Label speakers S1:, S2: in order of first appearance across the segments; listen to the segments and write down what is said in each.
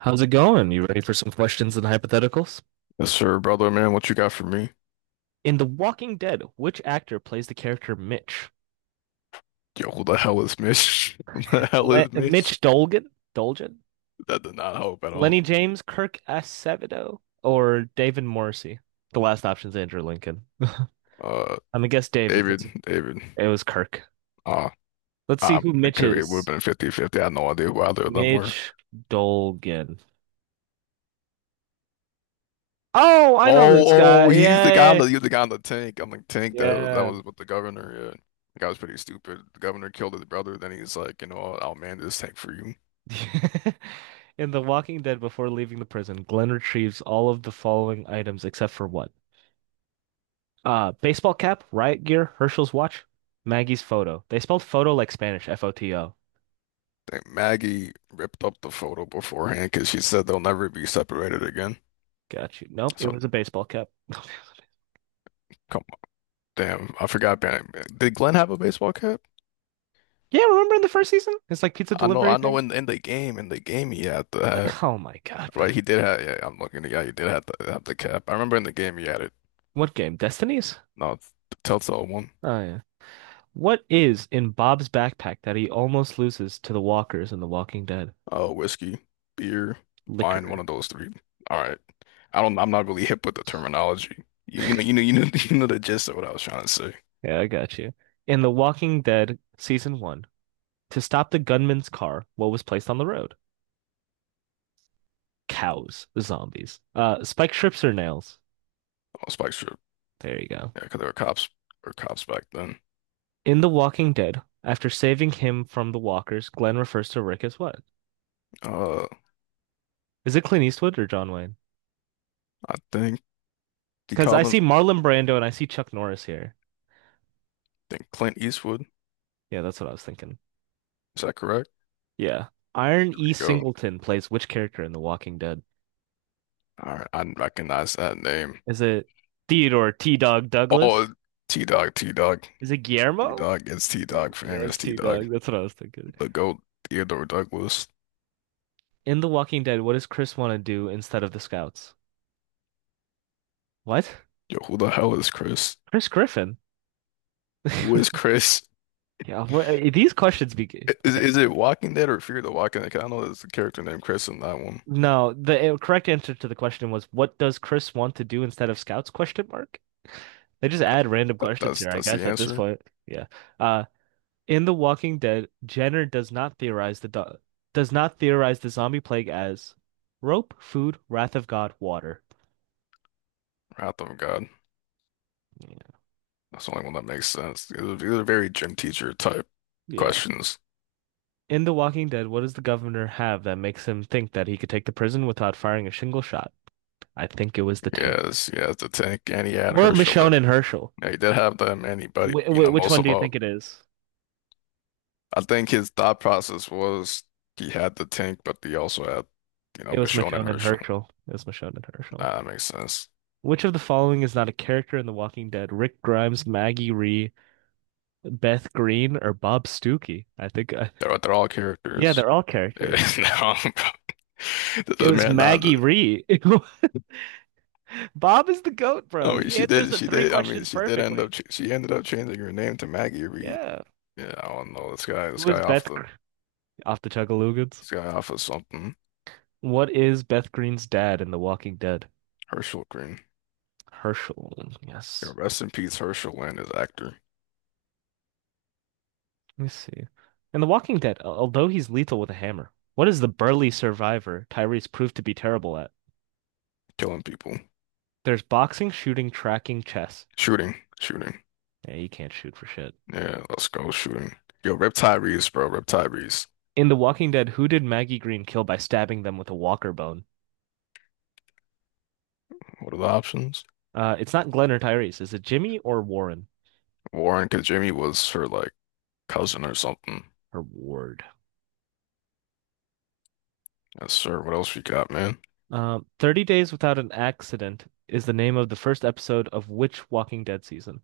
S1: How's it going? You ready for some questions and hypotheticals?
S2: Yes, sir, brother, man. What you got for me?
S1: In The Walking Dead, which actor plays the character Mitch?
S2: Yo, who the hell is Mitch? Who the hell is Mitch?
S1: Mitch Dolgan? Dolgan?
S2: That did not help at
S1: Lenny
S2: all.
S1: James, Kirk Acevedo, or David Morrissey? The last option's Andrew Lincoln. I'm
S2: Uh,
S1: gonna guess David.
S2: David, David.
S1: It was Kirk.
S2: Uh,
S1: Let's see who
S2: it
S1: Mitch
S2: could have it would have
S1: is.
S2: been 50-50. I had no idea who either of them were.
S1: Mitch Dolgan. Oh, I know this
S2: Oh, oh,
S1: guy.
S2: he's the guy on
S1: Yeah,
S2: he's the guy on the tank. On the tank that
S1: yeah,
S2: was with the governor. Yeah, the guy was pretty stupid. The governor killed his brother. Then he's like, you know, I'll man this tank for you.
S1: yeah. In The Walking Dead, before leaving the prison, Glenn retrieves all of the following items except for what? Baseball cap, riot gear, Herschel's watch, Maggie's photo. They spelled photo like Spanish, foto.
S2: Think Maggie ripped up the photo beforehand because she said they'll never be separated again.
S1: Got you. Nope, it
S2: So.
S1: was a baseball cap.
S2: Come. Damn, I forgot. Baron- Did Glenn have a baseball cap?
S1: Yeah, remember in the first season? It's like pizza
S2: I know,
S1: delivery
S2: I know.
S1: thing.
S2: In the game, in the game, he had the hat.
S1: What? Oh my God.
S2: Right, he did have. Yeah, I'm looking. Yeah, he did have the cap. I remember in the game he had it.
S1: What game? Destinies?
S2: No, it's the Telltale one.
S1: Oh yeah. What is in Bob's backpack that he almost loses to the walkers in The Walking Dead?
S2: Oh, whiskey, beer, wine. One
S1: Liquor.
S2: of those three. All right. I don't. I'm not really hip with the terminology. You know. You know. You know. You know the gist of what I was trying to say.
S1: Yeah, I got you. In The Walking Dead season one, to stop the gunman's car, what was placed on the road? Cows, zombies. Spiked strips or nails?
S2: Oh, Spike Strip.
S1: There you go.
S2: Yeah, because there were cops or cops back then.
S1: In The Walking Dead, after saving him from the walkers, Glenn refers to Rick as what?
S2: Uh,
S1: Is it Clint Eastwood or John Wayne?
S2: I think he
S1: Because I
S2: called him.
S1: see Marlon Brando and I see Chuck Norris here.
S2: I think Clint Eastwood.
S1: Yeah, that's what I was thinking.
S2: Is that correct?
S1: Yeah. Iron
S2: There
S1: E.
S2: we go.
S1: Singleton plays which character in The Walking Dead?
S2: All right, I recognize that name.
S1: Is it Theodore T. Dog
S2: Oh,
S1: Douglas?
S2: T-Dog, T-Dog,
S1: Is it Guillermo?
S2: T-Dog. It's T-Dog,
S1: Yeah,
S2: famous
S1: it's T.
S2: T-Dog.
S1: Dog. That's what I was thinking.
S2: The GOAT, Theodore Douglas.
S1: In The Walking Dead, what does Chris want to do instead of the scouts? What?
S2: Yo, who the hell is Chris?
S1: Chris Griffin.
S2: Who is Chris?
S1: Yeah, well, these questions be.
S2: I- Is,
S1: Okay.
S2: is it Walking Dead or Fear the Walking Dead? 'Cause I know there's a character named Chris in that one.
S1: No, the correct answer to the question was, what does Chris want to do instead of scouts? Question mark. They just add random questions here, I
S2: That's the
S1: guess, at this
S2: answer.
S1: point. Yeah. Uh, in The Walking Dead, Jenner does not theorize the do does not theorize the zombie plague as rope, food, wrath of God, water.
S2: Wrath of God.
S1: Yeah.
S2: That's the only one that makes sense. These are very gym teacher type
S1: Yeah.
S2: questions.
S1: In The Walking Dead, what does the governor have that makes him think that he could take the prison without firing a single shot? I think it was the tank.
S2: Yes, yes, the tank, and he had
S1: Or
S2: Herschel
S1: Michonne
S2: in.
S1: and Herschel.
S2: Yeah, he did have them, and he,
S1: Wh
S2: you know,
S1: wh which
S2: most
S1: one
S2: of
S1: do you
S2: all.
S1: think it is?
S2: I think his thought process was he had the tank, but he also had, you know,
S1: It was
S2: Michonne and
S1: Michonne and
S2: Herschel.
S1: Herschel. It was Michonne and Herschel.
S2: Ah, that makes sense.
S1: Which of the following is not a character in The Walking Dead? Rick Grimes, Maggie Ree, Beth Green, or Bob Stuckey? I think,
S2: They're all
S1: yeah,
S2: characters.
S1: they're all
S2: Yeah,
S1: characters.
S2: no, this
S1: It
S2: is
S1: was
S2: man. Not.
S1: Maggie Ree. Bob is the goat,
S2: I
S1: bro.
S2: mean,
S1: He
S2: she
S1: answers
S2: did.
S1: the
S2: She
S1: three
S2: did. I mean,
S1: questions
S2: she did end
S1: perfectly.
S2: up. Ch- She ended up changing her name to Maggie Reed.
S1: Yeah.
S2: Yeah, I don't know this guy. This
S1: Who is
S2: guy off the.
S1: Off the Chugalugans?
S2: This guy off of something.
S1: What is Beth Green's dad in The Walking Dead?
S2: Herschel Green.
S1: Herschel.
S2: Yeah,
S1: Yes.
S2: rest in peace, Herschel and his actor
S1: Let me see. In The Walking Dead, although he's lethal with a hammer, what is the burly survivor Tyrese proved to be terrible at?
S2: killing people,
S1: There's boxing, shooting, tracking, chess.
S2: shooting, shooting.
S1: Yeah, he can't shoot for shit.
S2: Yeah, let's go shooting. Yo, Rip Reeves, bro. Rip Reeves.
S1: In The Walking Dead, who did Maggie Green kill by stabbing them with a walker bone?
S2: What are the options?
S1: It's not Glenn or Tyrese. Is it Jimmy or Warren?
S2: Warren, because Jamie was her like cousin or something.
S1: Or Ward.
S2: Yes, sir. What else we got, man?
S1: 30 Days Without an Accident is the name of the first episode of which Walking Dead season?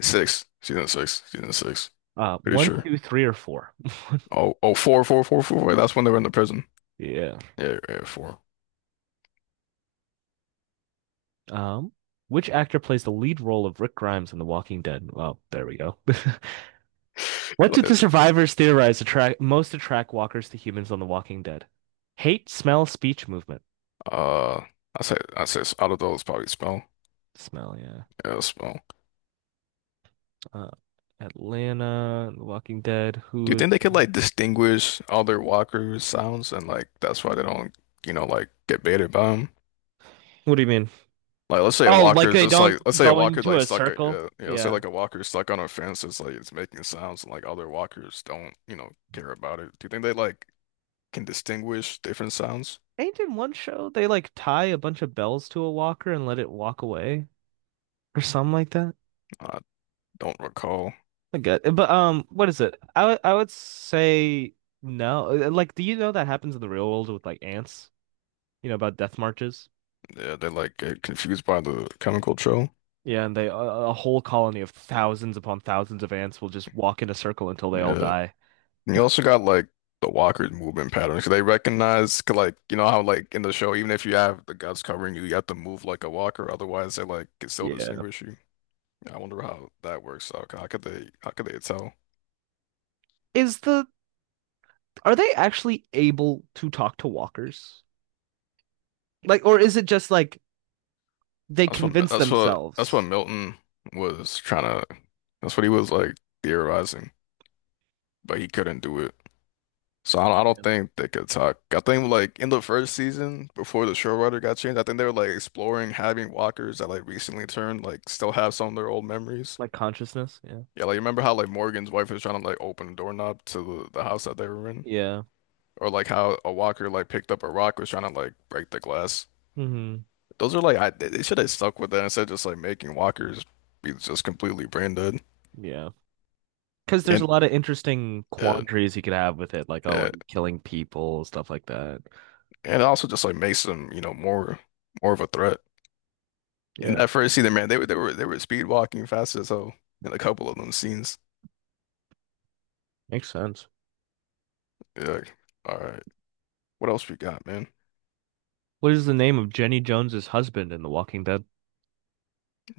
S2: Six. Season six. Season six. Pretty
S1: One,
S2: sure.
S1: two, three, or four?
S2: Oh, oh, four, four, four, four. Wait, that's when they were in the prison.
S1: Yeah.
S2: Yeah, yeah, four.
S1: Um, which actor plays the lead role of Rick Grimes in The Walking Dead? Well, there we go. What did the survivors theorize attract most attract walkers to humans on The Walking Dead? Hate, smell, speech, movement.
S2: Uh, I say, out of those, probably smell.
S1: Smell, yeah.
S2: Yeah, smell.
S1: Uh, Atlanta, The Walking Dead.
S2: Do you
S1: Who?
S2: think they could like distinguish other walkers' sounds and like that's why they don't, you know, like get baited by them?
S1: What do you mean?
S2: Like let's say a
S1: Oh,
S2: walker
S1: like
S2: is
S1: they
S2: just
S1: don't
S2: like let's say a
S1: go
S2: walker
S1: into
S2: like
S1: a
S2: stuck a
S1: circle?
S2: yeah, you know let's say
S1: Yeah.
S2: like a walker is stuck on a fence it's like it's making sounds and like other walkers don't you know care about it. Do you think they like can distinguish different sounds?
S1: Ain't in one show they like tie a bunch of bells to a walker and let it walk away or something like that?
S2: I don't recall.
S1: I get it. But what is it? I would say no. Like, do you know that happens in the real world with like ants? You know about death marches?
S2: Yeah, they like get confused by the chemical trail.
S1: Yeah, and a whole colony of thousands upon thousands of ants will just walk in a circle until they all
S2: Yeah,
S1: die.
S2: and you also got like the walker's movement patterns. 'Cause they recognize 'cause, like you know how like in the show even if you have the guts covering you you have to move like a walker otherwise they like can still
S1: Yeah.
S2: distinguish you. Yeah, I wonder how that works out. How could they tell?
S1: Is the are they actually able to talk to walkers? Like, or is it just like they convince
S2: That's what
S1: themselves?
S2: Milton was trying to. That's what he was like theorizing, but he couldn't do it. I
S1: Yeah.
S2: don't think they could talk. I think like in the first season, before the showrunner got changed, I think they were like exploring having walkers that like recently turned like still have some of their old memories.
S1: Like consciousness? Yeah.
S2: Yeah, like remember how like Morgan's wife was trying to like open a doorknob to the house that they were in,
S1: Yeah.
S2: or like how a walker like picked up a rock was trying to like break the glass.
S1: Hmm.
S2: Those are like I, they should have stuck with that instead of just like making walkers be just completely brand dead.
S1: Yeah. Because there's
S2: and
S1: a lot of interesting
S2: uh,
S1: quandaries you could have with it, like, oh,
S2: uh,
S1: are you killing people, stuff like that.
S2: and also just like makes them, you know, more of a threat. In
S1: Yeah,
S2: that first scene, man, they were speed walking fast as hell in a couple of them scenes.
S1: makes sense.
S2: Yeah, like, all right, what else we got, man?
S1: What is the name of Jenny Jones's husband in The Walking Dead?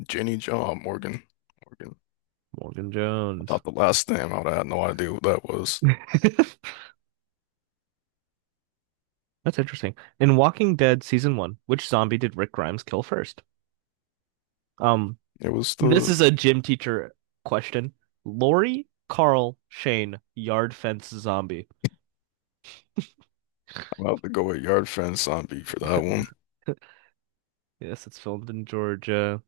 S2: Jenny John Morgan.
S1: Morgan
S2: I
S1: Jones.
S2: thought the last name, I would have no idea what that was.
S1: That's interesting. In Walking Dead season one, which zombie did Rick Grimes kill first? Um,
S2: It was
S1: this
S2: the
S1: is a gym teacher question. Lori, Carl, Shane, yard fence zombie.
S2: I'm about to go at yard fence zombie for that one.
S1: Yes, it's filmed in Georgia.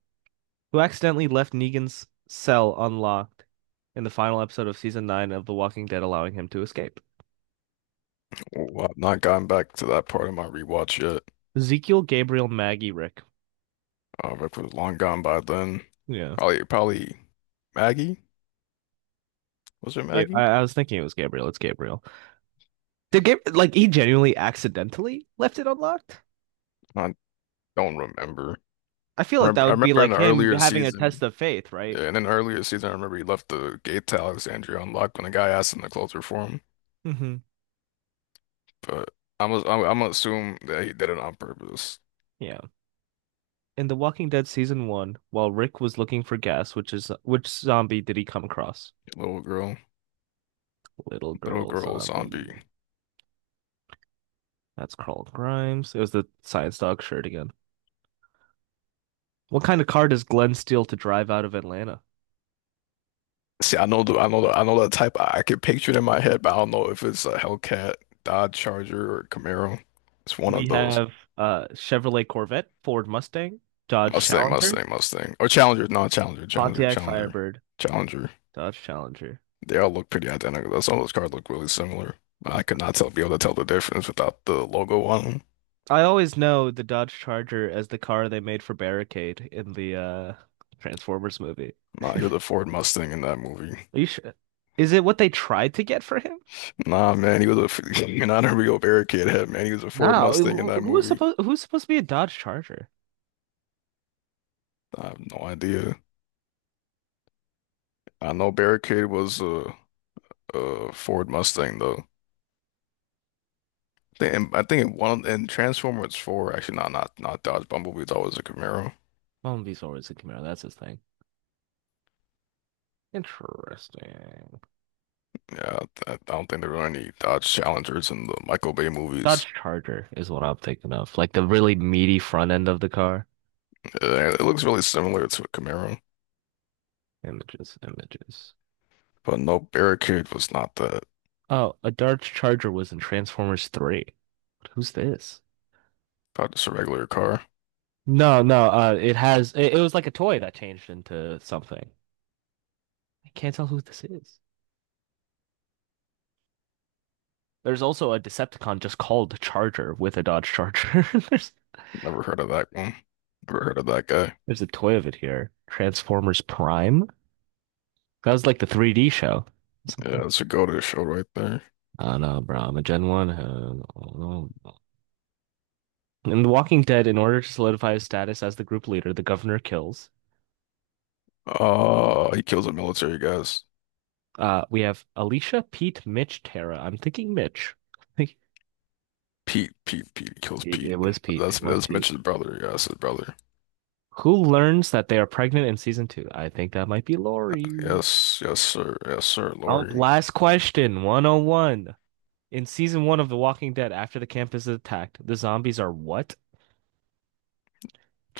S1: Who accidentally left Negan's cell unlocked in the final episode of season nine of The Walking Dead, allowing him to escape?
S2: Well, I've not gotten back to that part of my rewatch yet.
S1: Ezekiel, Gabriel, Maggie, Rick.
S2: If it was long gone by then,
S1: Yeah.
S2: probably Maggie. Was it
S1: Yeah, I,
S2: Maggie?
S1: I was thinking it was Gabriel. It's Gabriel. Like he genuinely accidentally left it unlocked?
S2: I don't remember.
S1: I feel like that
S2: I
S1: would be
S2: remember in
S1: like
S2: the
S1: him
S2: earlier
S1: having a test
S2: season,
S1: of faith, right?
S2: yeah, in an earlier season, I remember he left the gate to Alexandria unlocked when the guy asked him to close it for him.
S1: Mm-hmm.
S2: But I'm gonna assume that he did it on purpose.
S1: Yeah. In The Walking Dead season one, while Rick was looking for gas, which zombie did he come across?
S2: Little girl,
S1: Little
S2: little
S1: girl
S2: girl zombie.
S1: zombie. That's Carl Grimes. It was the science dog shirt again. What kind of car does Glenn steal to drive out of Atlanta?
S2: See, I know the type. I could picture it in my head, but I don't know if it's a Hellcat, Dodge Charger, or Camaro. It's one
S1: We
S2: of those.
S1: have Chevrolet Corvette, Ford Mustang, Dodge
S2: Mustang,
S1: Challenger,
S2: Mustang, Mustang, or Challenger. No,
S1: Pontiac Firebird,
S2: Challenger.
S1: Dodge Challenger.
S2: They all look pretty identical. Though. Some of those cards look really similar. I
S1: Those
S2: could
S1: car-
S2: not tell be able to tell the difference without the logo on them.
S1: I always know the Dodge Charger as the car they made for Barricade in the Transformers movie.
S2: Nah, he was a Ford Mustang in that movie.
S1: Are you sure? Is it what they tried to get for him?
S2: Nah, man, he was a you're not a real Barricade head, man. He was a Ford
S1: No,
S2: Mustang in
S1: who
S2: that
S1: who was
S2: movie.
S1: supposed who's supposed to be a Dodge Charger?
S2: I have no idea. I know Barricade was a Ford Mustang though. I think in one in Transformers 4, actually, not Dodge Bumblebee. That was a Camaro.
S1: Well, he's always a Camaro, that's his thing. Interesting.
S2: Yeah, I don't think there were any Dodge Challengers in the Michael Bay
S1: Dodge
S2: movies.
S1: Charger is what I'm thinking of. Like the really meaty front end of the car.
S2: It looks really similar to a Camaro.
S1: Images, images.
S2: But no, Barricade was not that.
S1: Oh, a Dodge Charger was in Transformers 3. Who's this?
S2: Not just a regular car.
S1: No, no, it was like a toy that changed into something. I can't tell who this is. There's also a Decepticon just called Charger with a Dodge Charger. There's
S2: Never heard of that one. Never heard of that guy.
S1: there's a toy of it here. Transformers Prime. That was like the 3D show.
S2: Yeah,
S1: Something.
S2: that's a go-to show right there.
S1: I don't know, bro. I'm a Gen 1. I don't know. In The Walking Dead, in order to solidify his status as the group leader, the governor kills.
S2: He kills the military guys.
S1: We have Alicia, Pete, Mitch, Tara. I'm thinking Mitch.
S2: Pete kills
S1: It
S2: Pete.
S1: was Pete. It
S2: That's
S1: was Pete.
S2: Mitch's brother. Yeah, that's his brother.
S1: Who learns that they are pregnant in season two? I think that might be Lori.
S2: Yes, yes, sir. Yes, sir.
S1: Oh,
S2: Lori.
S1: last question, 101. In season one of The Walking Dead, after the campus is attacked, the zombies are what?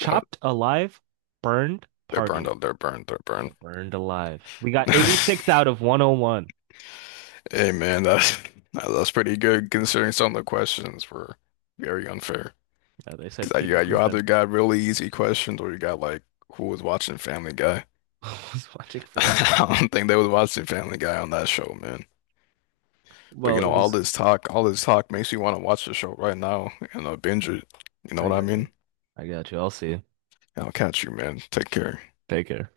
S2: What?
S1: alive, burned,
S2: They're burned
S1: partying.
S2: out. They're burned. They're
S1: Yeah,
S2: burned.
S1: burned alive. We got 86 out of 101.
S2: Hey, man, that's pretty good considering some of the questions were very unfair.
S1: They
S2: 'Cause,
S1: said
S2: like,
S1: Peter
S2: you either
S1: Griffin.
S2: got really easy questions or you got like who was watching Family Guy.
S1: I was watching Family
S2: I
S1: Guy.
S2: don't think they was watching Family Guy on that show, man. But you
S1: Well,
S2: know,
S1: it was.
S2: all this talk makes me want to watch the show right now and binge it. You know
S1: I
S2: what I
S1: got
S2: mean?
S1: you. I got you. I'll see you.
S2: I'll catch you, man. Take care.
S1: Take care.